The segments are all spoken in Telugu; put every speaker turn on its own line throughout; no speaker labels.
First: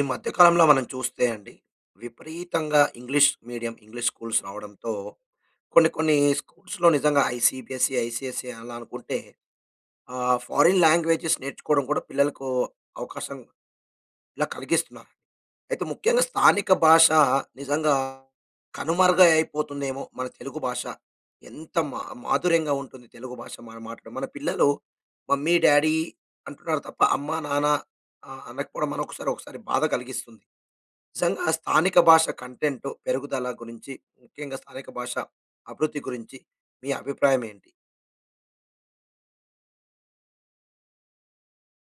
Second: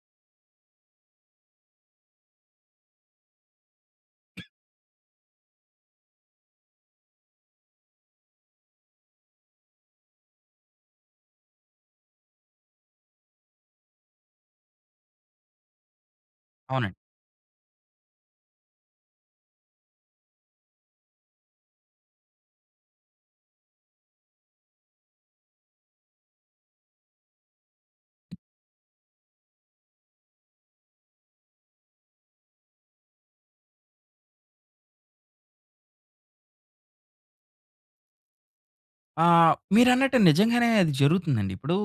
ఈ మధ్య కాలంలో మనం చూస్తే అండి. విపరీతంగా ఇంగ్లీష్ మీడియం, ఇంగ్లీష్ స్కూల్స్ రావడంతో, కొన్ని, కొన్ని స్కూల్స్‌లో నిజంగా ఐసీబీఎస్సీ ఐసీఎస్సీ, అలా అనుకుంటే ఆ! ఫారిన్ లాంగ్వేజ‌స్ నేర్చుకోవడం కూడా పిల్లలకు అవకాశం ఇలా కలిగిస్తున్నా, అయితే ముఖ్యంగా స్థానిక
అవునండి.
భాష నిజంగా కనుమరుగై అపోతుందేమో మన తెలుగు భాష. ఎంత మా మాధుర్యంగా ఉంటుంది. తెలుగు భాష మనం మాటే మన పిల్లలు మమ్మీ-డ్యాడీ అంటున్నారు తప్ప, అమ్మ-నాన్న అ-అనకపోవడం మనోకసారి ఒకసారి బాధ కలిగిస్తుంది. నిజంగా స్థానిక భాష కంటెంట్ పెరుగుదల గురించి, ముఖ్యంగా స్థానిక భాష అభివృద్ధి గురించి మీ అభిప్రాయం ఏంటి?
ఆ! మీరన్నట్టు నిజంగానే అది జరుగుతుందండి. ఇప్పుడు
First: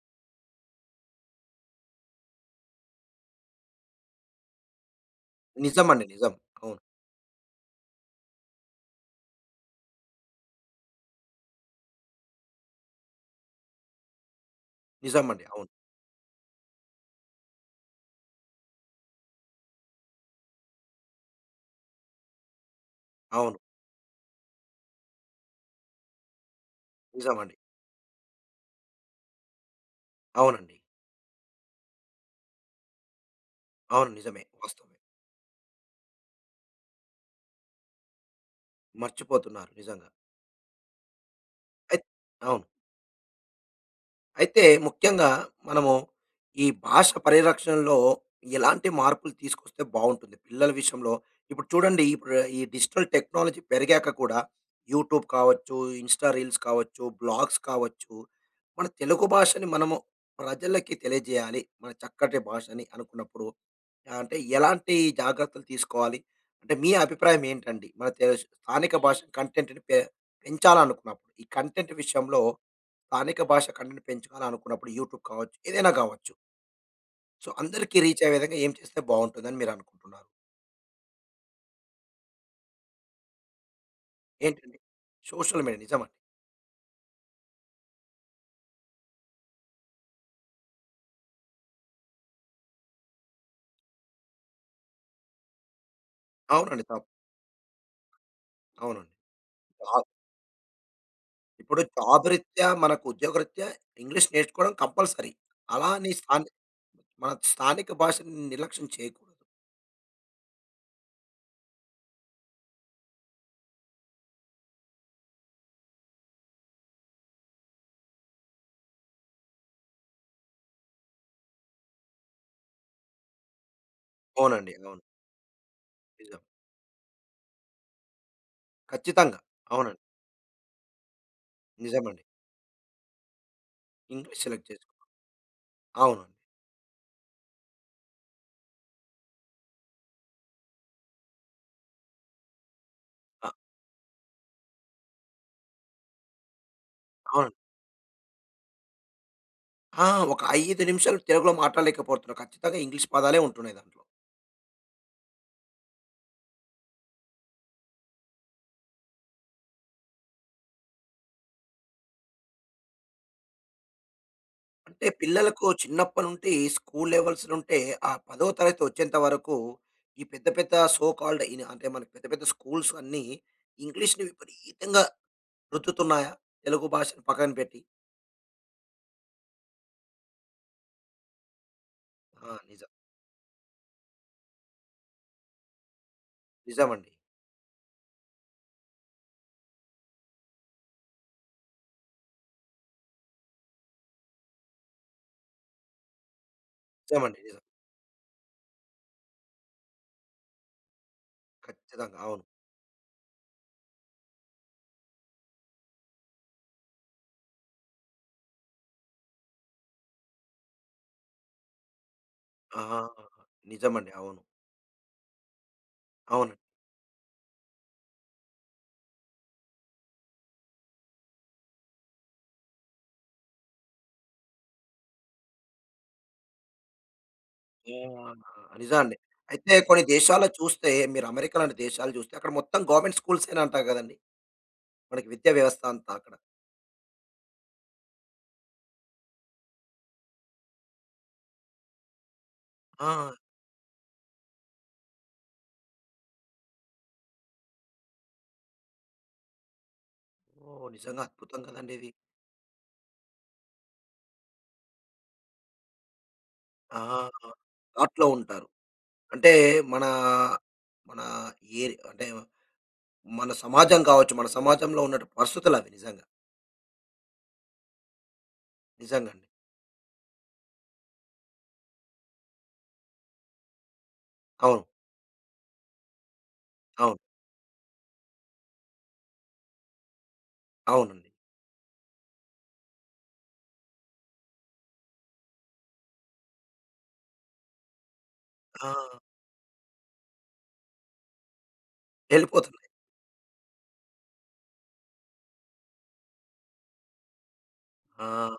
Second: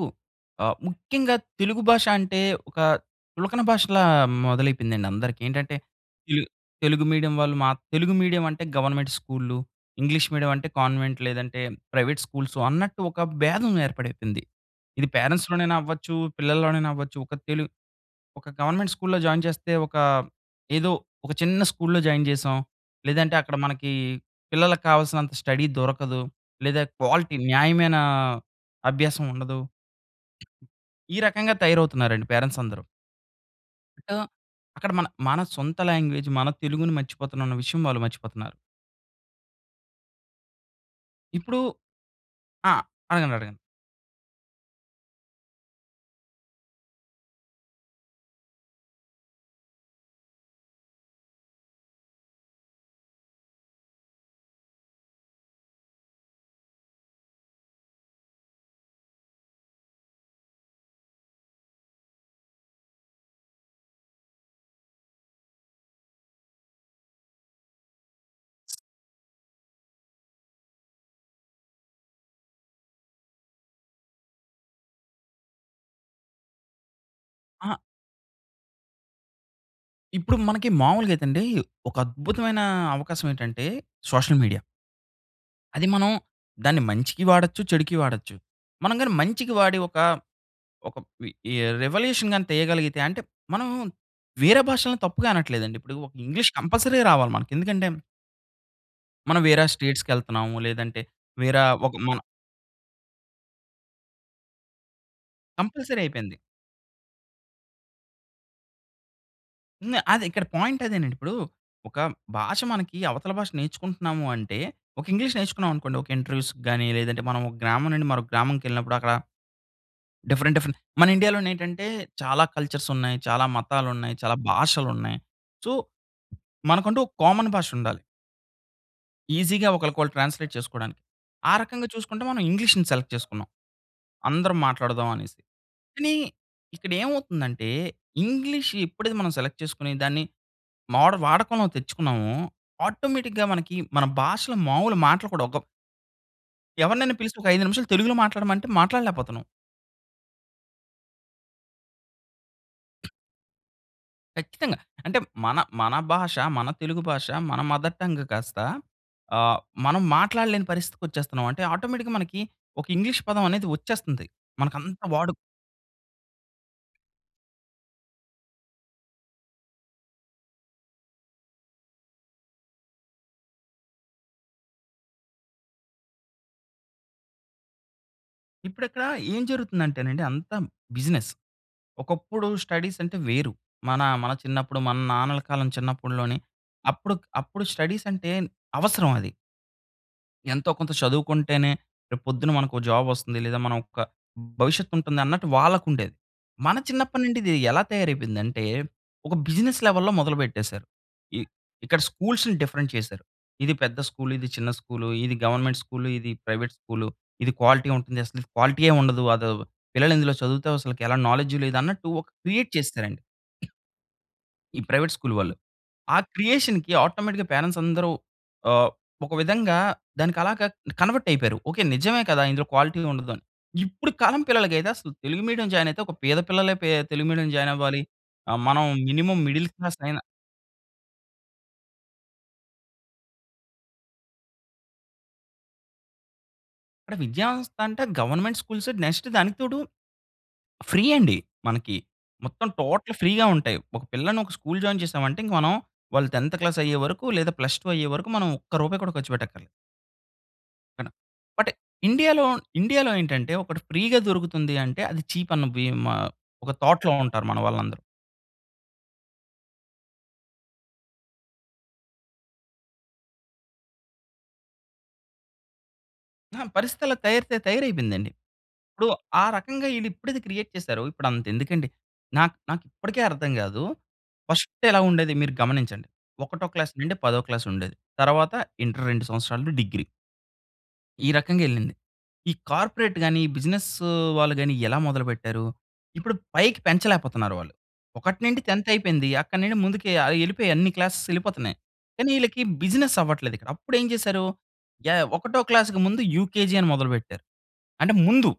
ఆహ్, ముఖ్యంగా తెలుగు భాష అంటే ఒక చులకన భాషలా మొదలైపోయిందండి అందరికి. ఏంటంటే,
నిజం అండి. నిజం.
ఈల్
అవును.
తెలుగు మీడియం వాళ్ళు మా తెలుగు మీడియం అంటే గవర్నమెంట్ స్కూళ్ళు, ఇంగ్లీష్ మీడియం అంటే కన్వెంట్ లేదంటే, ప్రైవేట్ స్కూల్స్ అన్నట్టు ఒక బేధం ఏర్పడైపోయింది. ఇది
నిజం అండి. అవును.
పేరెంట్స్‌లోనైనా అవ్వచ్చు, పిల్లల్లోనైనా అవ్వచ్చు, ఒక తెలు ఒక గవర్నమెంట్ స్కూల్‌లో జాయిన్ చేస్తే ఒక ఏదో ఒక చిన్న స్కూల్‌లో జాయిన్ చేసాం. లేదంటే అక్కడ
అవును.
మనకి పిల్లలకి కావాల్సినంత స్టడీ దొరకదు. లేదా క్వాలిటీ
నిజం అండి.
న్యాయమైన అభ్యాసం ఉండదు.
అవునండి.
ఈ రకంగా తయారవుతున్నారండి పేరెంట్స్ అందరూ.
అవును.
ట
నిజమే వాస్తవం.
అక్కడ మన మన సొంత లాంగ్వేజ్ మన తెలుగుని మర్చిపోతున్నాం అన్న విషయం వాళ్ళు మర్చిపోతున్నారు.
మర్చిపోతున్నారు నిజంగా.
ఇప్పుడు
ఐత్ అవును.
ఆ! అడగండి అడగండి.
అయితే ముఖ్యంగా మనము ఈ భాష పరిరక్షణలో ఎలాంటి మార్పులు తీసుకొస్తే బావుంటుంది. పిల్లల విషయంలో ఇప్పుడు చూడండి ఇపుడు ఈ డిజిటల్ టెక్నాలజీ పెరిగాక కూడా యూట్యూబ్ కావచ్చు, ఇన్స్టా రీల్స్ కావచ్చు, బ్లాగ్స్ కావచ్చు, 'మన తెలుగు భాషని మనము ప్రజలకి తెలియజేయాలి. మన చక్కటి భాషని' అనుకున్నప్పుడు ఆహ్, అంటే ఎలాంటి జాగ్రత్తలు తీసుకోవాలి. అంటే మీ అభిప్రాయం ఏంటండి? మన తేష్ స్థానిక భాష కంటెంట్‌ని పె పెంచాలి అనుకున్నప్పుడు. ఈ కంటెంట్ విషయంలో స్థానిక భాష కంటెంట్‌ని పెంచుకున్నప్పుడు యూట్యూబ్ కావచ్చు, ఏదైనా కావచ్చు? సో
అహ
అందరికి రీచ్ అయ్యే విధంగా ఏం చేస్తే బావుంటుందని మీరు అనుకుంటున్నారు?
ఇప్పుడు మనకి మామూలుగా అయితే అండి. ఒక అద్భుతమైన అవకాశం ఏంటంటే సోషల్ మీడియా.
ఎంటండి? సోషల్ మీడియా
అది
నిజమ?
మనం దాన్ని మంచికి వాడొచ్చు, చెడుకి వాడొచ్చు. మనం గాని మంచికి వాడి ఒక ఒక ఈ ఈ రివల్యూషన్ గాని తీయగలిగితే అంటే మనము వేరే భాషల్ని తప్పుగా అనట్లేదండి. ఇప్పుడు ఒక ఇంగ్లీష్
అవునండి.
కంపల్సరీ
తప్పు
రావాలి మనకి. ఎందుకంటే
అవునండి.
మనం వేరే
వావ్
స్టేట్స్‌కి ఎళ్తున్నాము. లేదంటే వేర
ఇప్పుడు
ఒక మనం
జాబ్‌రీత్యా మనకు ఉద్యోగరీత్యా ఇంగ్లీష్ నేర్చుకోవడం కంపల్సరీ. అలా
కంపల్సరీ
అని
అయిపోయింది.
స్థాన్ మన స్థానిక భాషని నిర్లక్ష్యం చేయకూ
హ్మ్. అది. ఇక్కడ పాయింట్ అదేనండి. ఇప్పుడూ, ఒక భాష మనకి అవతల భాష నేర్చుకుంటున్నాము అంటే, ఒక ఇంగ్లీష్ నేర్చుకున్నాం అనుకోండి. ఒక ఇంటర్వ్యూస్‌కి గాని లేదంటే, మనం ఒక గ్రామం నుండి మరొక గ్రామంకెళ్ళినప్పుడు అక్కడ, డిఫరెంట్, డిఫరెంట్ మన ఇండియాలోనేంటంటే చాలా కల్చర్సున్నయి, చాలా మతాలున్నయి, చాలా
అవునండి. అవును.
భాషలున్నయి. సో,
నిజం.
మనకంటూ ఒక కామన్ భాషుండాలి.
ఖచ్చితంగా.
ఈజీగా
అవునండి.
ఒకళ్ళకొళ్ళు ట్రాన్స్‌లేట్ చేసుకోడానికి. ఆ రకంగా
నిజమండి.
చూసుకుంటే మనం ఇంగ్లీష్‌ని సెలెక్ట్ చేసుకున్నాం.
ఇంగ్లీష్
అందరం
సెలెక్ట్ చేసుకో
మాట్లాడదామనేసి. కానీ,
అవును.
ఇక్కడేమవుతుందంటే ఇంగ్లీష్ ఎప్పుడది మనం సెలెక్ట్ చేసుకొని దాన్ని మోడల్ వాడకంలో తెచ్చుకున్నామో, ఆటోమేటిక్‌గా
అ
మనకి మన భాషలో మావులు మాటలు కూడా ఒక ఎవరినైనా పిలిచి ఒక
అవును.
5 నిమిషాలు తెలుగులో మాట్లాడమంటే మాట్లాడలేపోతున్నాం.
ఆ! ఒక 5 నిమిషాలు తెలుగులో మాట్లాడలేకపోతున్నాం. ఖచ్చితంగా ఇంగ్లీష్ పదాలే ఉంటున్నాయి దాంట్లో.
ఖచ్చితంగా. అంటే మన, మన భాష, మన తెలుగు భాష మన మదర్ టంగ్ కాస్త, అహ్, మనం మాట్లాడలేని పరిస్థితికి వచ్చేస్తున్నాం. అంటే ఆటోమేటిక్‌గా మనకి ఒక ఇంగ్లీష్ పదం అనేది వచ్చేస్తుంది. మనకంతా
అంటే
వాడు
పిల్లలకు చిన్నప్పటి నుండి స్కూల్ లెవెల్స్‌‌లుంటే ఆ పదో తరగతి వచ్చేంత వరకు, ఈ పెద్ద, పెద్ద సో కాల్డ్ ఇనా అంటే మనకి పెద్ద, పెద్ద స్కూల్స్ అన్నీ, ఇంగ్లీష్‌ని విపరీతంగా రుద్దుతున్నాయా? తెలుగు భాషను పక్కన పెట్టి.
ఇప్పుడక్కడ ఏం జరుగుతుందంటేనండి అంతా బిజినెస్.
ఆ!
ఒకప్పుడు
నిజం.
స్టడీస్ అంటే, వేరు. మన మన చిన్నప్పుడు మన నాన్నల కాలం చిన్నప్పుడు‌లోని
నిజమండి.
అప్పుడు అప్పుడు స్టడీస్ అంటే అవసరం అది. ఎంతో కొంత చదువుకుంటేనే, రేపు పొద్దున మనకు ఒక జాబ్ వస్తుంది. లేదా ఒక మన భవిష్యత్తు ఉంటుందన్నట్టు వాళ్ళకుండేది. మన
నిజమండి.
చిన్నప్పటినుండి ఇది
నిజం.
ఎలా తయారైపోయింది అంటే, ఒక బిజినెస్ లెవెల్‌లో మొదలుపెట్టేసారు. ఇ ఇక్కడ
ఖచ్చితంగా. అవును.
స్కూల్స్‌ని డిఫరెంట్ చేసారు. ఇది పెద్ద స్కూల్, ఇది చిన్న స్కూలు, ఇది గవర్నమెంట్ స్కూలు, ఇది ప్రైవేట్ స్కూలు, ఇది క్వాలిటీ ఉంటుంది. అసలు క్వాలిటీయే ఉండదు. అది పిల్లలు ఇందులో చదువుతే అసలకి ఎలా నాలెడ్జ్ లేదన్నట్టు ఒక క్రియేట్
ఆహా!
చేసారండి...
నిజమండి. అవును.
ఈ ప్రైవేట్ స్కూల్ వాళ్ళు. ఆ
అవును.
క్రియేషన్‌కి ఆటోమేటిక్‌గా పేరంట్స్ అందరూ ఆహ్, ఒక విధంగా దానికి అలాగా కన్వర్ట్ అయిపోయారు. ఓకె నిజమే కదా! ఇందులో క్వాలిటీ ఉండదు. ఇప్పుడు కాలం పిల్లలకైతే అసలు తెలుగు మీడియం జాయిన్ అయితే ఒక పేద పిల్లలే తెలుగు మీడియం జాయిన్ అవ్వాలి. మనం
నిజమండి.
మినిమమ్ మిడిల్
అయితే
క్లాస్
కొన్ని
అయినా
దేశాల్లో చూస్తే, మీరు అమెరికా లాంటి దేశాలు చూస్తే, అక్కడ మొత్తం గవర్నమెంట్ స్కూల్సే నంటా కదండీ! అక్కడి విద్యా వ్యవస్థంతా అక్కడ.
అంటే, విద్యా వ్యవస్థ అంటే, గవర్నమెంట్ స్కూల్స్ నెక్స్ట్ దానికి తోడు, ఫ్రీ అండి మనకి. మొత్తం టోటల్ ఫ్రీ
ఆ!
ఉంటాయి. ఒక పిల్లని ఒక స్కూల్ జాయిన్ చేసామంటే, ఇంక మనం వాళ్ళు 10థ్ క్లాస్ అయ్యేవరకు, లేదా ప్లస్ టు అయ్యేవరకు మనం ఒక్క రూపాయి కూడా ఖర్చు పెట్టక్కర్లేదు.
ఓహ్!
అన
నిజంగా అద్భుతం
అంటే
కదండి ఇది.
ఇండియాలో, ఇండియాలో ఏంటంటే ఒకటి ఫ్రీ‌గా దొరుకుతుంది అంటే అది చీప్ అన్న భీమా ఒక
ఆ!
థాట్‌లో ఉంటారు మనవాళ్ళందరూ.
అట్లా ఉంటారు. అంటే మన మన ఎరి అంటే మన సమాజం కావచ్చు, మన సమాజంలో ఉన్నట్టి పరిస్థితులు అవి నిజంగా.
ఆహా! పరిస్థితలా తయారితే తయారైపోయిందండి. ఇప్పుడు
నిజంగాండి.
ఆ రకంగా ఈళ్ళు ఎప్పుడిది క్రియేట్ చేసారో ఇప్పుడు అంత ఎందుకండి. నాకు నాకు ఇప్పటికి అర్థం కాదు.
అవును.
1స్ట్ ఎలా ఉండేది మీరు గమనించండి. ఒకటో క్లాస్
అవును.
నుండి 10 క్లాస్ ఉండేది. తర్వాత ఇంటర్ 2 సంవత్సరాలు డిగ్రీ.
అవునండి.
ఈ రకంగెళ్లింది. ఈ కార్పొరేట్ గాని, బిజినెస్ వాళ్ళు గాని ఎలా మొదలుపెట్టారు. ఇప్పుడు పైకి పెంచలేకపోతున్నారు వాళ్ళు. ఒకటి నుండి 10త్
ఆ!
అయిపోయింది. అక్కడి నుండి ముందుకు ఆయి వెళ్ళిపోయి. అన్ని క్లాసేస్ వెళ్ళిపోతున్నాయి. కానీ ఈళ్ళకి
వెళ్ళిపోతుంది.
బిజినెస్ అవ్వట్లేదు ఇక్కడ. అప్పుడు ఏం చేశారు యాహ్! యాహ్! ఒకటో క్లాస్‌కి ముందు యూకేజీ అని మొదలుపెట్టారు. అంటే
ఆ!
ముందు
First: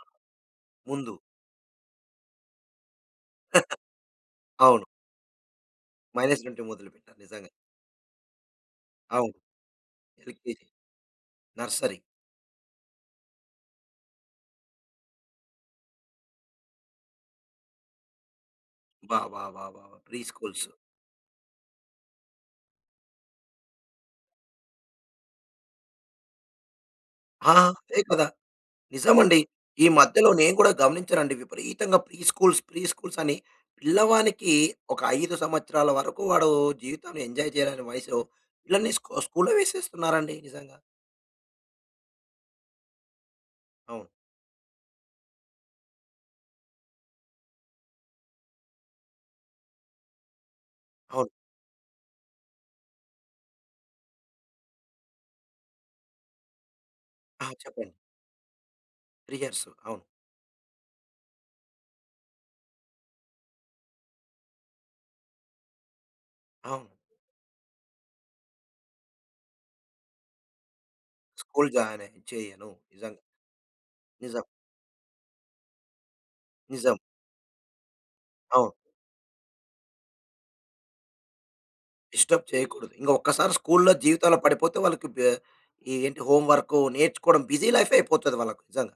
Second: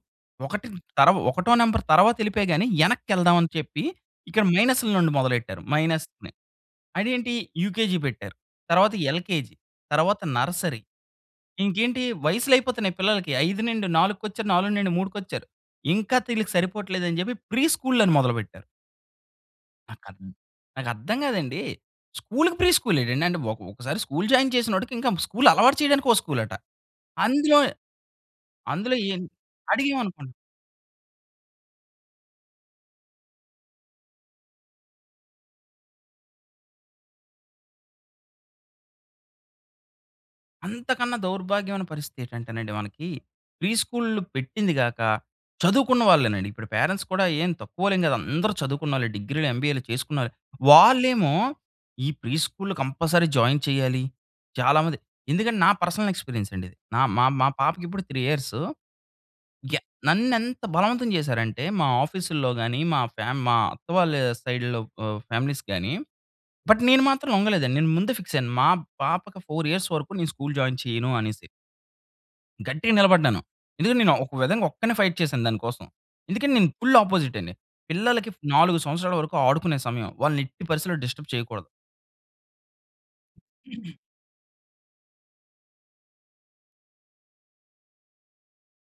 ఒకటి తరు
ముందు.
ఒకటో నంబర్ తర్వాత వెళ్ళిపోయి గాని వెనక్కి వెళ్దాం అని చెప్పి ఇక్కడ
అవును.
మైనస్‌ల నుండి మొదలెట్టారు. మైనస్‌ని.
మైనస్ నుండి మొదలు పెట్టారు
అదేంటి
నిజంగా.
యూకేజీ పెట్టారు. తర్వాత
అవును.
ఎల్‌కేజి తరువాత
ఎల్‌కేజి
నర్సరీ.
నర్సరీ.
ఇంకేంటి వయసులు అయిపోతున్నాయి పిల్లలకి 5-4 వచ్చారు, 4-3 వచ్చారు. ఇంకా తీళ్ళకి సరిపోవట్లేదు అని చెప్పి ప్రీ స్కూళ్ళు అని మొదలుపెట్టారు.
బా! బా! బా!
నా
ప్రీ
కద్
స్కూల్సు.
నాకర్థం కాదండి. స్కూల్‌‌‌కి ప్రీ స్కూల్ ఏంటండి. అంటే ఒక ఒకసారి స్కూల్ జాయిన్ చేసినోడికి ఇంక స్కూల్ అలవాటు చేయడానికి ఒక స్కూలట.
ఆ!
అందులో,
అదే కదా!
అందులో
నిజం
ఏం
అండి. ఈ మధ్యలో
అడిగామనుకోండి
నేను కూడా గమనించాను అండి. విపరీతంగా ప్రీ స్కూల్స్, ప్రీ స్కూల్స్ అని. పిల్లవానికి ఒక 5 సంవత్సరాల వరకు వాడు జీవితంలో ఎంజాయ్ చేయలేని వయసులో. పిల్లల్ని స్కు స్కూల్‌లో వేసేస్తున్నారండి నిజంగా.
అంతకన్నా దౌర్భాగ్యమైన పరిస్థితి ఏంటంటేనండి మనకి. ప్రీ
అవును.
స్కూళ్లు పెట్టింది కాక చదువుకున్న వాళ్ళేనండి. ఇప్పుడు పేరెంట్స్ కూడా ఏం తక్కువాళ్లేం కాదు. అందరూ చదువుకున్నోళ్ళే డిగ్రీలు, ఎంబీఏలు చేసుకున్నారే.
అవును.
వాళ్ళేమో ఈ ప్రీ స్కూల్లో కంపల్సరీ జాయిన్ చెయ్యాలి. చాలా మంది ఎందుకంటే నా పర్సనల్ ఎక్స్పీరియన్స్ అండి ఇది. నా మా,
ఆ!
మా పాపకి
చెప్పండి.
ఇప్పుడు 3 ఇయర్సు.
రిహార్సు
యహ్!
అవును.
నన్ను ఎంత బలవంతం చేసారంటే మా ఆఫీసుల్లో గాని, మా ఫ్యా మా అత్త వాళ్ళ సైడ్‌లో ఆహ్, ఫ్యామిలీస్ గాని, బట్
అవును.
నేను మాత్రం లొంగలేదండి. నేను ముందే ఫిక్స్ అయ్యాను. మా పాపకి 4 ఇయర్స్ వరకు నేను స్కూల్ జాయిన్ చెయ్యను అనేసి.
స్కూల్ జాయినే చెయ్యను.
గట్టిగా
నిజంగా.
నిలబడ్డాను. ఎందుకంటే నేను ఒక
నిజం.
విధంగా ఒక్కడినే ఫైట్ చేశాను దానికోసం. ఎందుకంటే నేను
నిజం.
ఫుల్ అపోజిట్ అండి. పిల్లలకి
అవును.
4 సంవత్సరాల వరకు ఆడుకునే సమయం. వాళ్ళని ఎట్టి పరిస్థితిలో డిస్టర్బ్ చేయకూడదు.
డిస్టర్బ్ చేయకూడదు. ఇంగా ఒకసారి స్కూల్‌లో జీవితంలో పడిపోతే వాళ్ళకి బె ఏంటి హోమ్ వర్కు నేర్చుకోవడం బిజీ లైఫ్ అయిపోతది వాళ్ళకి నిజంగా!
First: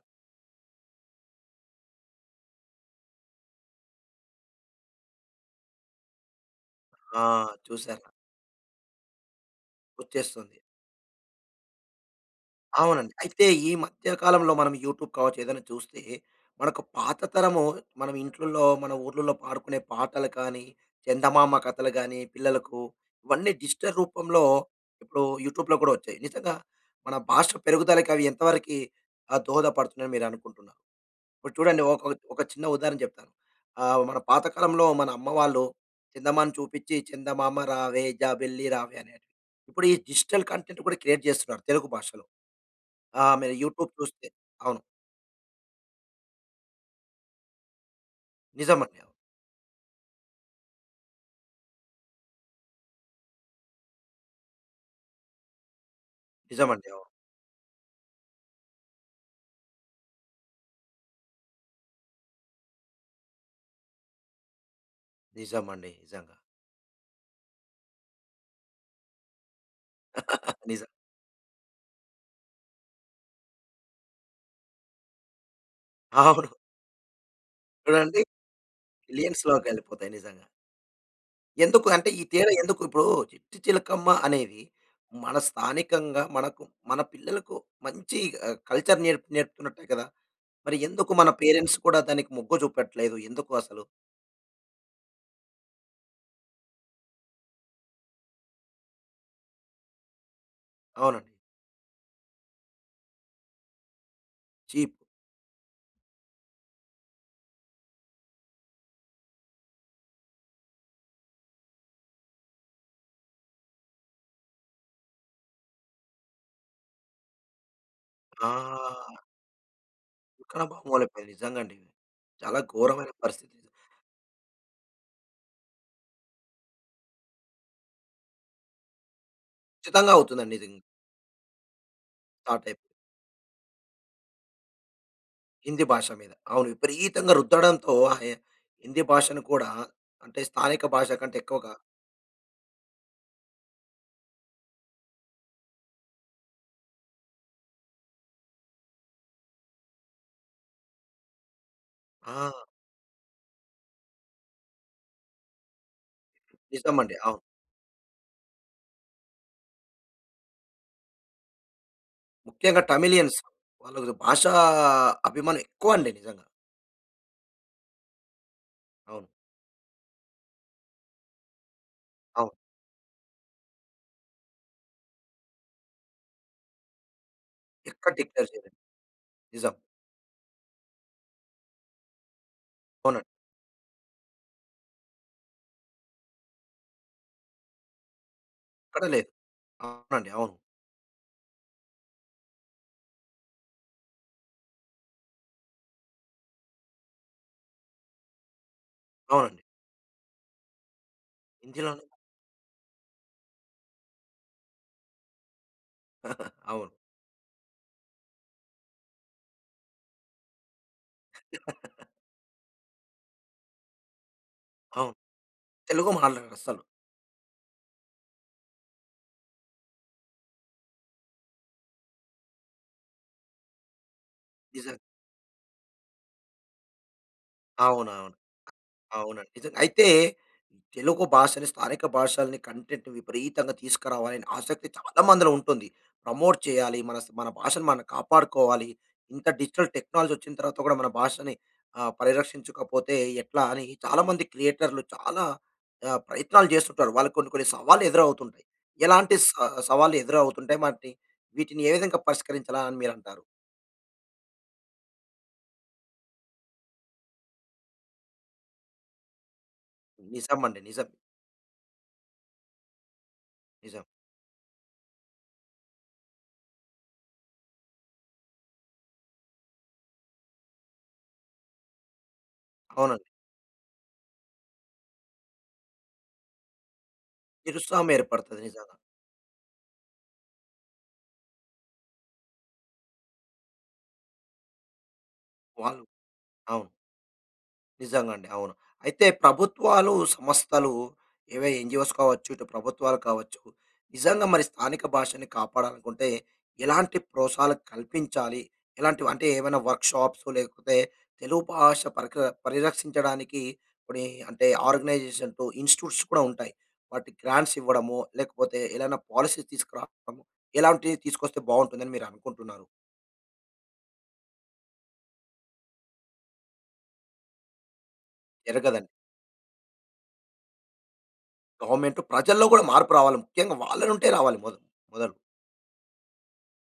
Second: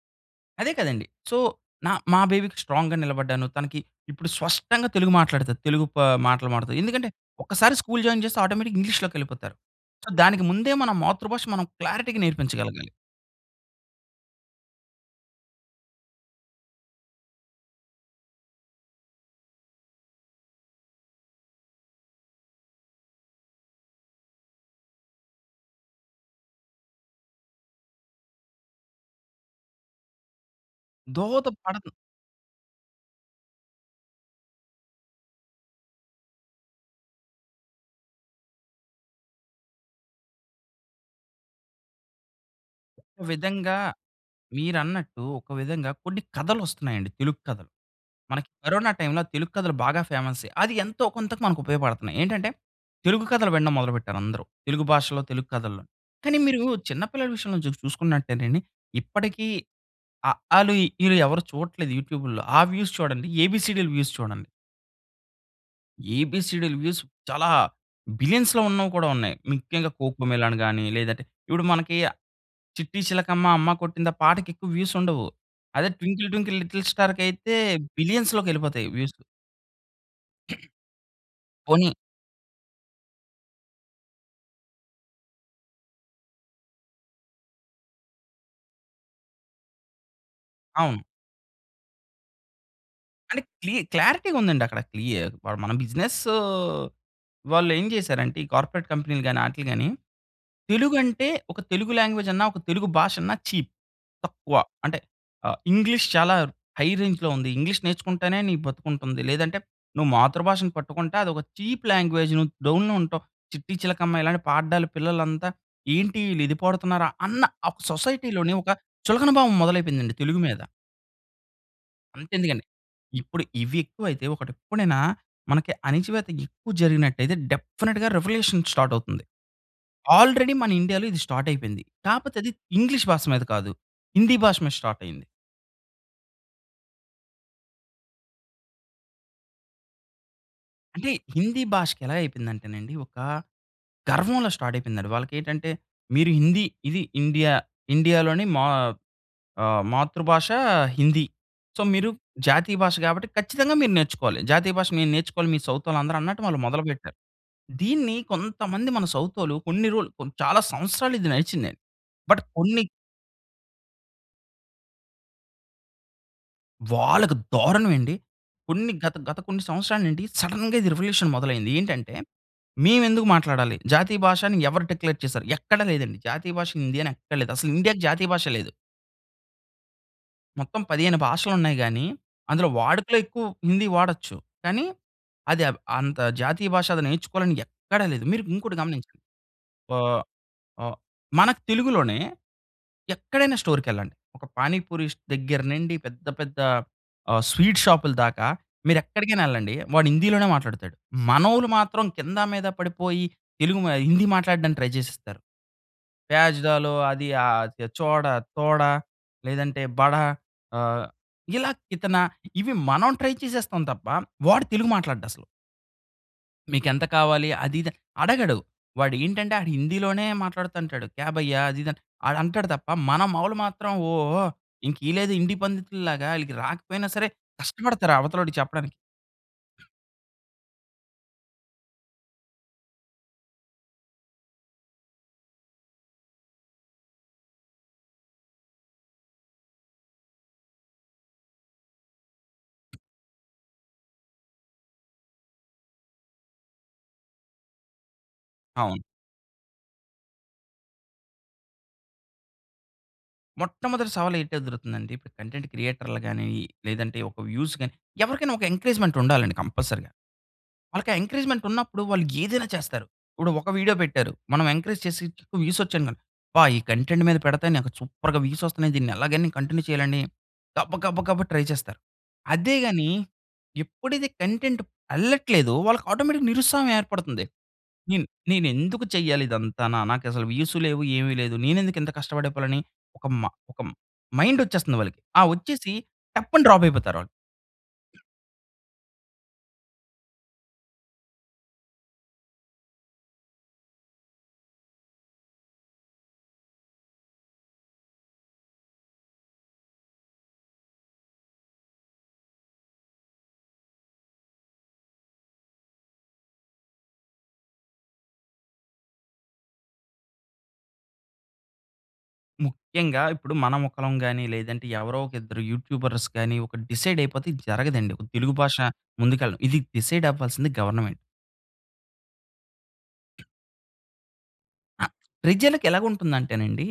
అదే కదండీ. సో, నా మా బేబీకి స్ట్రాంగ్‌గా నిలబడ్డాను. తనకి ఇప్పుడు స్పష్టంగా తెలుగు మాట్లాడుతది. తెలుగు ప మాటలు మాట్లాడతాది. ఎందుకంటే,
ఆ!
ఒక్కసారి స్కూల్
చూసాను.
జాయిన్ చేస్తే ఆటోమేటిక్‌గా ఇంగ్లీష్‌లోకెళ్ళిపోతారు. సో, దానికి
వచ్చేస్తుంది.
ముందే మన మాతృభాష మనం క్లారిటీగా నేర్పించగలగాలి.
అవునండి. అయితే ఈ మధ్య కాలంలో మనం యూట్యూబ్ కావచ్చు, ఏదైనా చూస్తే మనకు పాత తరము మన ఇంట్లల్లో మన ఊర్లలో పాడుకునే పాటలు కానీ, చందమామ కథలు గాని, పిల్లలకు ఇవన్నీ డిజిటల్ రూపంలో ఇప్పుడు యూట్యూబ్‌లో కూడా వచ్చాయి. నిజంగా మన భాష పెరుగుదలకి అవి ఎంతవరకీ ఆహ్, దోహదపడుతున్నాయి అని మీరనుకుంటున్నారు.
దోహత
ఇప్పుడు చూడండి
పడను.
ఒక ఒక చిన్న ఉదాహరణ చెప్తాను. ఆహ్, మన పాత కాలంలో మన అమ్మవాళ్ళు చందమామని చూపించి, "చందమామ రావే జాబిల్లి రావే" అని ఇప్పుడు ఈ డిజిటల్ కంటెంట్ కూడా క్రియేట్ చేస్తున్నారు తెలుగు భాషలో.
ఒక
ఆహ్, మీరు
విధంగా,
యూట్యూబ్ చూస్తే అవును.
మీరన్నట్టు ఒక విధంగా కొన్ని కథలొస్తున్నాయండి తెలుగు కథలు. మనకి కరోనా
నిజమండి, అవును.
టైమ్‌లో తెలుగు కథలు బాగా ఫేమసే. అది ఎంతో కొంతకు మనకు ఉపయోగపడుతున్నాయి. ఏంటంటే, తెలుగు కథలు వినడం మొదలుపెట్టారు అందరూ. తెలుగు భాషలో, తెలుగు కథల్లో. కానీ, మీరు
నిజమండి.
చిన్న
అవును.
పిల్లల విషయంలో చుసు చూసుకున్నట్టేనండి ఇప్పటికి అఆలు, ఇఈలు ఎవరూ చూడట్లేదు యూట్యూబుల్లో. ఆ వ్యూస్ చూడండి. ఏబీసీడీలు వ్యూస్ చూడండి.
నిజమండి. నిజంగా.
ఏబీసీడీ‌లు వ్యూస్ చాలా బిలియన్స్‌లో ఉన్నవి కూడా ఉన్నాయి. ముఖ్యంగా కోక్ మెలాన్ గాని,
నిజం.
లేదంటే ఇప్పుడు మనకి 'చిట్టి చిలకమ్మ అమ్మ కొట్టిందా' పాటకి ఎక్కువ వ్యూస్ ఉండవు. అదే 'ట్వింకిల్
అవును.
ట్వింకిల్ లిటిల్ స్టార్‌కయితే'
చూడండీ
బిలియన్స్‌లోకెళ్ళిపోతాయి వ్యూసు.
మిలియన్స్‌లోకెళ్ళిపోతాయి నిజంగా.
పోనీ
ఎందుకు అంటే, ఈ తీర ఎందుకు? ఇప్పుడు 'చిట్టి చిలకమ్మ' అనేది, మన స్థానికంగా మనకు, మన పిల్లలకు మంచి ఆహ్, కల్చర్ నేరపు నేర్పుతున్నట్టే కదా మరి.
అవును.
ఎందుకు మన పేరెంట్స్ కూడా దానికి మొగ్గు చూపట్లేదు,
అంటే
ఎందుకు
క్లి
అసలు?
క్లారిటీ‌గా ఉందండి అక్కడ. క్లియ మన బిజినెసొ వాళ్ళు ఏం చేశారంటే, ఈ కార్పొరేట్ కంపెనీ‌లు గాని, ఆట్లీ గాని, తెలుగు అంటే,
అవునండి.
ఒక తెలుగు లాంగ్వేజ్ అన్నా, ఒక తెలుగు భాష అన్నా చీప్. తక్కువ.
చీప్.
అంటే ఆహ్, ఇంగ్లీష్ చాలా హై రేంజ్‌లో ఉంది. ఇంగ్లీష్ నేర్చుకుంటేనే నీ బ్రతుకుంటుంది. లేదంటే నువ్వు మాతృభాషను పట్టుకుంటే, అదొక చీప్ లాంగ్వేజ్ నువ్వు డౌన్‌లో ఉంటావు. 'చిట్టి చిలకమ్మ' ఇలాంటి పాడడాలు పిల్లలంతా ఏంటి వీళ్ళు ఇది పాడుతున్నారా! అన్న ఆహ్, సొసైటీ‌లోనే ఒక
ఆ!
చులకన భావం మొదలైపోయిందండి తెలుగు మీద.
ఇక్కడ మామూలైపోయింది. నిజంగండి. చాలా
అంతెందుకండి.
ఘోరమైన
ఇప్పుడు
పరిస్థితి లేదు
ఇవి ఎక్కువైతే, ఒకటి ఎప్పుడైనా మనకి అణిచివేత ఎక్కువ జరిగినట్టయితే, డెఫినిట్‌గా రివల్యూషన్ స్టార్ట్ అవుతుంది.
కచ్చితంగా అవుతుందండి.
ఆల్రెడీ
ఇది
మన ఇండియాలో ఇది స్టార్ట్ అయిపోయింది. కాకపోతే, అది
స్టార్ట్ అయిప్
ఇంగ్లీష్ భాష మీద కాదు, హిందీ భాష మీద స్టార్ట్ అయింది.
హిందీ భాష మీద అవును. విపరీతంగా రుద్దడంతో ఆయె హిందీ భాషను కూడా అంటే స్థానిక
అంటే
భాష కంటే
హిందీ
ఎక్కువగా
భాషకి ఎలా అయిపోయిందంటేనండి ఒకా గర్వంలా స్టార్ట్ అయిపోయిందండి. వాళ్ళకి ఏటంటే మీరు హిందీ, ఇది ఇండియా. ఇండియాలోని మా ఆహ్, మాతృభాషా హిందీ. సో మీరు
ఆ!
జాతీయ భాష గాబట్టి ఖచ్చితంగా మీరు నేర్చుకోవాలి. జాతీయ భాష మీరు నేర్చుకోవాలి, మీ సౌతోళ్ళు అందరూ అన్నట్టు వాళ్ళు
నిజమండి.
మొదలుపెట్టారు.
అవును.
దీన్ని కొంతమంది మన సౌతోళ్ళు కొన్ని రోల్ కొన్ చాలా సంవత్సరాలు ఇది నడిచిందండి. బట్
ముఖ్యంగా
కొన్ని
టమిళియన్స్. వాళ్ళదు భాషా అభిమానం ఎక్కువండి నిజంగా.
వాళ్ళకి దారుణం ఏండి. కొన్ని గత,
అవును.
గత కొన్ని సంవత్సరాలు నుండి సడెన్‌గా ఇది రివల్యూషన్ మొదలైంది. ఏంటంటే
అవును.
మేవెందుకు మాట్లాడాలి? జాతీయ భాషని ఎవరు డిక్లేర్ చేశారు? ఎక్కడ లేదండి. జాతీయ భాష హిందీ అని ఎక్కడ లేదు. అసలు ఇండియాకి
ఎక్కడ
జాతీయ
డిక్లేర్
భాషే లేదు.
చెయ్యలేదు. నిజం.
మొత్తం 15 భాషలు ఉన్నాయి గానీ అందులో వాడుకలో
అవునండి.
ఎక్కువు హిందీ వాడచ్చు. కానీ అదెవ్ అంత జాతీయ భాష అది నేర్చుకోవాలని ఎక్కడా లేదు. మీరు ఇంకోటి
ఎక్కడ
గమనించండి.
లేదు.
వా
అవునండి. అవును.
ఆహ్, మనకు తెలుగులోనే ఎక్కడైనా స్టోర్‌కెళ్ళండి. ఒక పానీపూరీష్ దెగ్గర నుండి పెద్ద పెద్దా ఆహ్, స్వీట్ షాప్‌లదాకా, మీరు ఎక్కడికైనా
అవునండి.
ఎళ్ళండి. వాడు హిందీలోనే మాట్లాడతాడు. మనోళ్ళు
ఇంజలోనే
మాత్రం కింద మీద పడిపోయి తెలుగు మ హిందీ మాట్లాడడానికి ట్రై చేసిస్తారు. ప్యాజ్
అవును.
డాలో అది ఆహ్, చ చోడ, తోడ లేదంటే బడా ఆహ్, ఇలా కితన ఇవి మనం ట్రై చేసేస్తాం తప్ప వాడు తెలుగు
అవును.
మాట్లాడడు అసలు.
తెలుగు మాట్లాడరు అస్సలు.
మీకెంత కావాలి అది ఇదని అడగడు. వాడు ఏంటంటే ఆడు హిందీలోనే మాట్లాడతంటాడు. క్యా భయ్యా అది ఇది అంట్ ఆడు అంటాడు తప్ప మన మౌలు మాత్రం ఓహ్!
నిజంగా.
ఇంక ఈళ్ళేదో హిందీ పండితుల్లాగా ఈళ్ళకి రాకపోయినా సరే కష్టపడతారు
అవునవును.
అవతలోడికి చెప్పడానికి.
అవునండి. నిజంగా. అయితే, తెలుగు భాషని, స్థానిక భాషలని కంటెంట్ విపరీతంగా తీసకరావాలి అని ఆసక్తి చాలా మందిలో ఉంటుంది. ప్రమోట్ చెయ్యాలి. మనస్ మన భాషను మనం కాపాడుకోవాలి. ఇంత డిజిటల్ టెక్నాలజీ వచ్చిన తర్వాత గూడా మన భాషని ఆహ్, పరిరక్షించకపోతే ఎట్లా అని చాలా మంది క్రియేటర్లు చాలా ఆహ్, ప్రయత్నాలు చేస్తుంటారు. వాళ్ళకు కొన్ని కొన్ని సవాళ్ళు ఎదురవుతుంటాయి.
అవును.
ఎలాంటి సా సవాళ్ళు ఎదురవుతుంటాయి? వాటిని వీటిని ఏ విధంగా పరిష్కరించాలా అని మీరంటారు?
మొట్టమొదటి సవాలు ఏంటి ఎదురవుతుందంటే ఇప్పుడు కంటెంట్ క్రియేటర్లు గానీ, లేదంటే ఒక వ్యూస్ గాని, ఎవరికైనా ఒక ఎంకరేజ్‌మెంట్ ఉండాలండి కంపల్సరీగా.
నిజం అండి. నిజం.
ఆళ్ళకి ఆ ఎంకరేజ్‌మెంట్ ఉన్నప్పుడు వాళ్ళు ఏదైనా చేస్తారు. ఇప్పుడు ఒక వీడియో
నిజం.
పెట్టారు. మనం ఎంకరేజ్ చేసిచ్ చుట్టూ వ్యూస్ వచ్చాయిమ అబ్బా! ఈ కంటెంట్ మీద పెడతే నాకు సూపర్‌గా వ్యూస్ వస్తన్నాయి. దీన్ని ఎలాగైనా కంటిన్యూ చెయ్యాలని గబ, గబ, గబా ట్రై చేస్తారు. అదే గానీ
అవునండి.
ఎప్పుడైతే కంటెంట్ ఎళ్ళట్లేదో వాళ్ళకి ఆటోమేటిక్‌గా నిరుత్సాహం ఏర్పడతంది.
తిరుస్వామి
నేను,
ఏర్పడుతది
నేను
నిజంగా.
ఎందుకు చెయ్యాలి ఇదంతా? నా నాకు అసలు వ్యూస్ లేవు ఏమీ లేదు. నేనెందుకు ఇంత కష్టపడి పోవాలి అని ఒక మా ఒక మ్ మైండ్ వచ్చేస్తంది వాళ్ళకి. ఆ వచ్చేసి
వాళ్ళు
టప్పని డ్రాప్
అవును.
అయిపోతారు వాళ్ళు.
నిజంగా అండి. అవును. అయితే ప్రభుత్వాలు, సంస్థలు ఏవో ఎన్‌జీ‌ఓస్‌ కావచ్చు ఇటు ప్రభుత్వాలు కావచ్చు. నిజంగా మరి స్థానిక భాషని కాపాడాలనుకుంటే ఎలాంటి ప్రోత్సహాలు కల్పించాలి? ఎలాంటివి, అంటే ఏవైనా వర్క్‌షాప్స్, లేకపోతే తెలుగు భాష పరిక పరిరక్షించడానికీ పనీ అంటే ఆర్గనైజేషన్సు, ఇన్స్టిట్యూట్స్ కూడా ఉంటాయి. వాటికి గ్రాంట్స్ ఇవ్వడము, లేకపోతే ఏదన్నా పాలసీ తీసుకురావడం ఇలాంటివి తీసుకొస్తే బావుంటుంది అని మీరు అనుకుంటున్నారు?
ముఖ్యంగా ఇప్పుడు మనం ఒకలం గానీ లేదంటే ఎవరో ఒక ఇద్దరు యూట్యూబర్స్ గానీ ఒక డిసైడ్ అయిపోతే ఇది జరగదండి. ఒక తెలుగు భాష
జరగదండి.
ముందుకు ఎళ్ళడం ఇది డిసైడ్ అవ్వాల్సింది గవర్నమెంట్.
గవర్నమెంట్. ప్రజల్లో కూడా మార్పు రావాలి. ముఖ్యంగా వాళ్ళనుంటే రావాలి మొద
ఆ!
మొదలు.
ప్రజలకి ఎలా ఉంటుందంటే‌నండి,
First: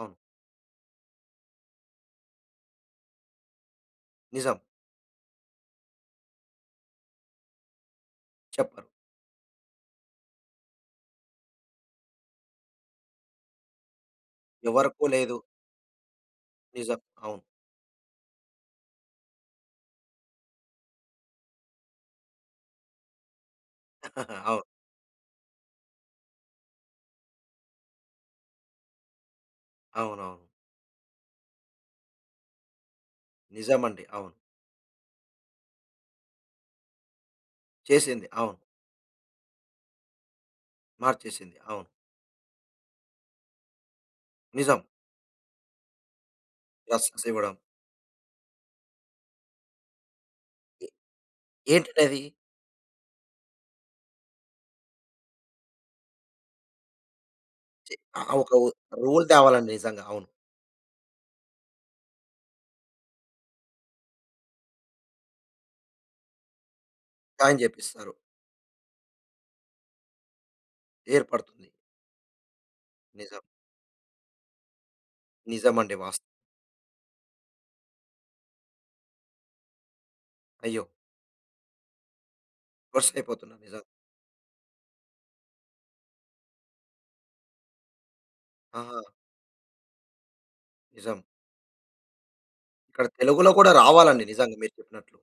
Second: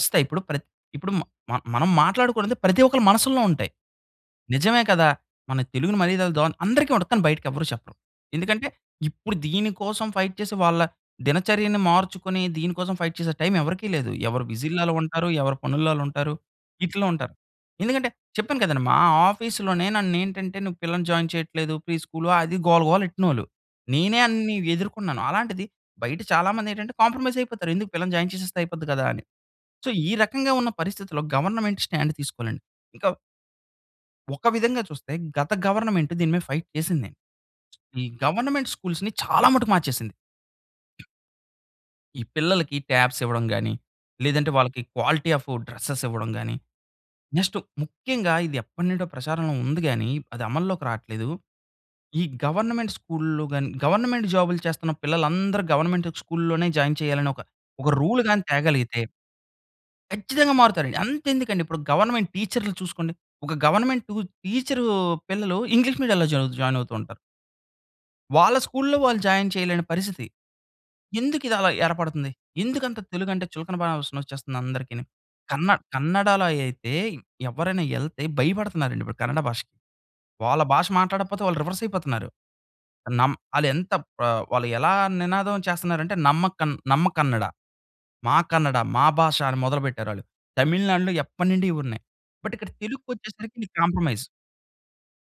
అవును.
ఇప్పుడు ప్రత్ ఇప్పుడు మ మనం మాట్లాడుకునేది ప్రతి ఒక్కల్ల మనసుల్లో ఉంటాయి.
నిజం.
నిజమే కదా! మన తెలుగుని [unintelligible] అందరికి ఉంటది కానీ, బయటకి ఎవర్రు చెప్పరు. ఎందుకంటే
చెప్పరు.
ఇప్పుడు దీని కోసం ఫైట్ చేసి, వాళ్ళ దినచర్యని మార్చుకుని, దీని కోసం ఫైట్ చేసే టైమ్ ఎవరికీ లేదు. ఎవరు బిజీల్లో ఆ‌ళ్ళు
ఎవరుకు
ఉంటారు.
లేదు.
ఎవరు పనుల్లో ఆ‌ళ్ళుం‌టారు.
నిజం.
ఇట్లా ఉంటారు.
అవును.
ఎందుకంటే, చెప్పాను కదండి! మా ఆఫీస్‌లోనే నన్నేంటంటే, నువ్వు పిల్లని జాయిన్ చెయ్యట్లేదు ఫ్రీ స్కూల్ అది గోల, గోల ఎ‌ట్టినోళ్ళు. నేనే అన్ని
అవ్
ఎదుర్కొన్నాను. అలాంటిది బయట చాలా మంది ఏంటంటే, కాంప్రమైజ్ అయిపోతారు. "ఎందుకు పిల్లని జాయిన్ చేసేస్తే అయిపోద్ది గదా!" అని. సో, ఈ
అవునవును.
రకంగా ఉన్న పరిస్థితిలో గవర్నమెంట్ స్టాండ్ తీసుకోలండి. ఇకా
నిజం అండి. అవును.
ఒక విధంగా చూస్తే గత గవర్నమెంట్ దీని మీద ఫైట్ చేసింది. ఈ
చేసింది. అవును.
గవర్నమెంట్ స్కూల్స్‌ని చాలా మటుకు మార్చేసింది.
మార్చేసింది, అవును.
ఈ పిల్లలకి ట్యాబ్స్ ఇవ్వడం గానీ, లేదంటే
నిజం.
వాళ్ళకి క్వాలిటీ ఆఫ్ డ్ర‌సెస్ ఇవ్వడం గానీ,
[unintelligible] ఇవ్వడం.
నెక్స్ట్ ముఖ్యంగా ఇది ఎప్పటి నుండో ప్రచారంలో ఉంది గానీ, అది అమల్లోకి రాట్లేదు.
ఏంటిది అది?
ఈ గవర్నమెంట్ స్కూల్లు గానీ, గవర్నమెంట్ జాబ్‌లు చేస్తున్న పిల్లలందరూ గవర్నమెంట్ స్కూల్‌లోనే జాయిన్ చేయాలనే ఒక, ఒక
చే
రూల్
ఆహ్, ఆహ్,
గానీ
ఒక వు
తేగలిగితే...
రూల్ తేవాలి అండి. నిజంగా అవును.
కచ్చితంగా మారుతారు. అంతేం‌దుకండి! ఇప్పుడు గవర్నమెంట్ టీచర్లు చూసుకోండి. ఒక గవర్నమెంటు టీచరూ పిల్లలు ఇంగ్లీష్ మీడియాల్లో జాయ్ జాయిన్ అవుతూ ఉంటారు.
జాయిన్ చేపిస్తారు.
వాళ్ళ స్కూల్‌లో వాళ్ళు జాయిన్ చేయలేని పరిస్థితి. ఎందుకు ఇది
ఏర్పడుతుంది.
అలా ఏర్పడుతుంది? ఎందుకంత తెలుగు
నిజం.
అంటే చులకన భావన వచ్చేస్తుంది అందరికిని. కన్న
నిజం అండి. వాస్త్
కన్నడా‌లో అయితే, ఎవ్వరైనా ఎ‌ళ్తే భయపడుతున్నారండి! ఇప్పుడు కన్నడ భాషకి. వాళ్ళ
అయ్యో!
భాష మాట్లాడపోతే వాళ్ళు రివర్స్ అయిపోతున్నారు.
రివర్స్
నమ్
అయిపోతున్నారు
అది
నిజం.
ఎంత ఆహ్, వాళ్ళు ఎలా నినాదం చేస్తున్నారంటే నమ్మకన్ నమ్మ కన్నడ మా కన్నడ,
ఆహా!
మా భాష అని మొదలుపెట్టారు ఆళ్ళు. తమిళనాడులో
నిజం.
ఎప్పటినుండి ఇవున్నాయి. బట్ ఇక్కడ
ఇక్కడ
తెలుగుకి
తెలుగులో
వచ్చేసరికి
కూడా
నీకు
రావాలండి.
కాంప్రమైజ్.
నిజంగా మీరు చెప్పినట్లు.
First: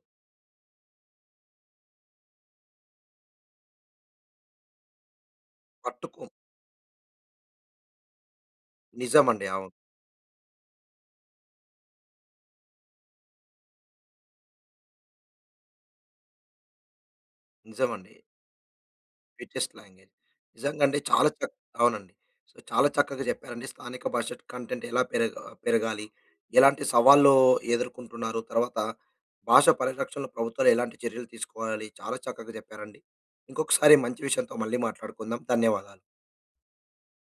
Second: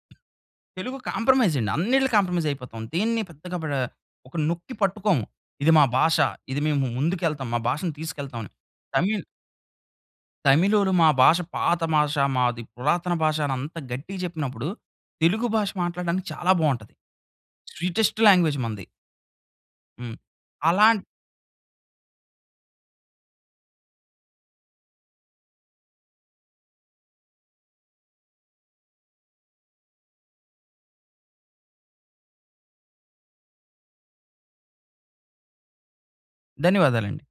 తెలుగు కాంప్రమైజ్ అండి. అన్నిట్లికీ కాంప్రమైజ్ అయిపోతాం. దీన్ని పెద్దగా బ్రా ఒక నొక్కి పట్టుకోము. ఇది మా భాష
పట్టుకుమ్
ఇది మేము ముందుకె‌ళ్తాము. మా భాషను తీసుకెళ్తామని. తమిళ్
నిజం అండి. అవును.
తమిళోలు మా భాష పాత భాష. మాది పురాతన భాష అని అంత గట్టిగా చెప్పినప్పుడు. తెలుగు భాష మాట్లాడడానికి చాలా బాగుంటది. స్వీటెస్ట్
నిజమండి.
లాంగ్వేజ్ మనది.
Sweetest language.
హ్మ్.
నిజంగా అండి
అలాన్
చాలా చక్ అవును అండి. సో, చాలా చక్కగా చెప్పారండి. స్థానిక భాష ట్ కంటెంట్ ఎలా పెరగా పెరగాలి. ఎలాంటి సవాళ్లూ ఎదుర్కొంటున్నారు, తర్వాత భాష పరిరక్షణ ప్రభుత్వాలు ఎలాంటి చర్యలు తీసుకోవాలి. చాలా చక్కగా చెప్పారండి. ఇంకొకసారి మంచి విషయంతో మళ్ళీ మాట్లాడుకుందాం, ధన్యవాదాలు.
ధన్యవాదాలండి.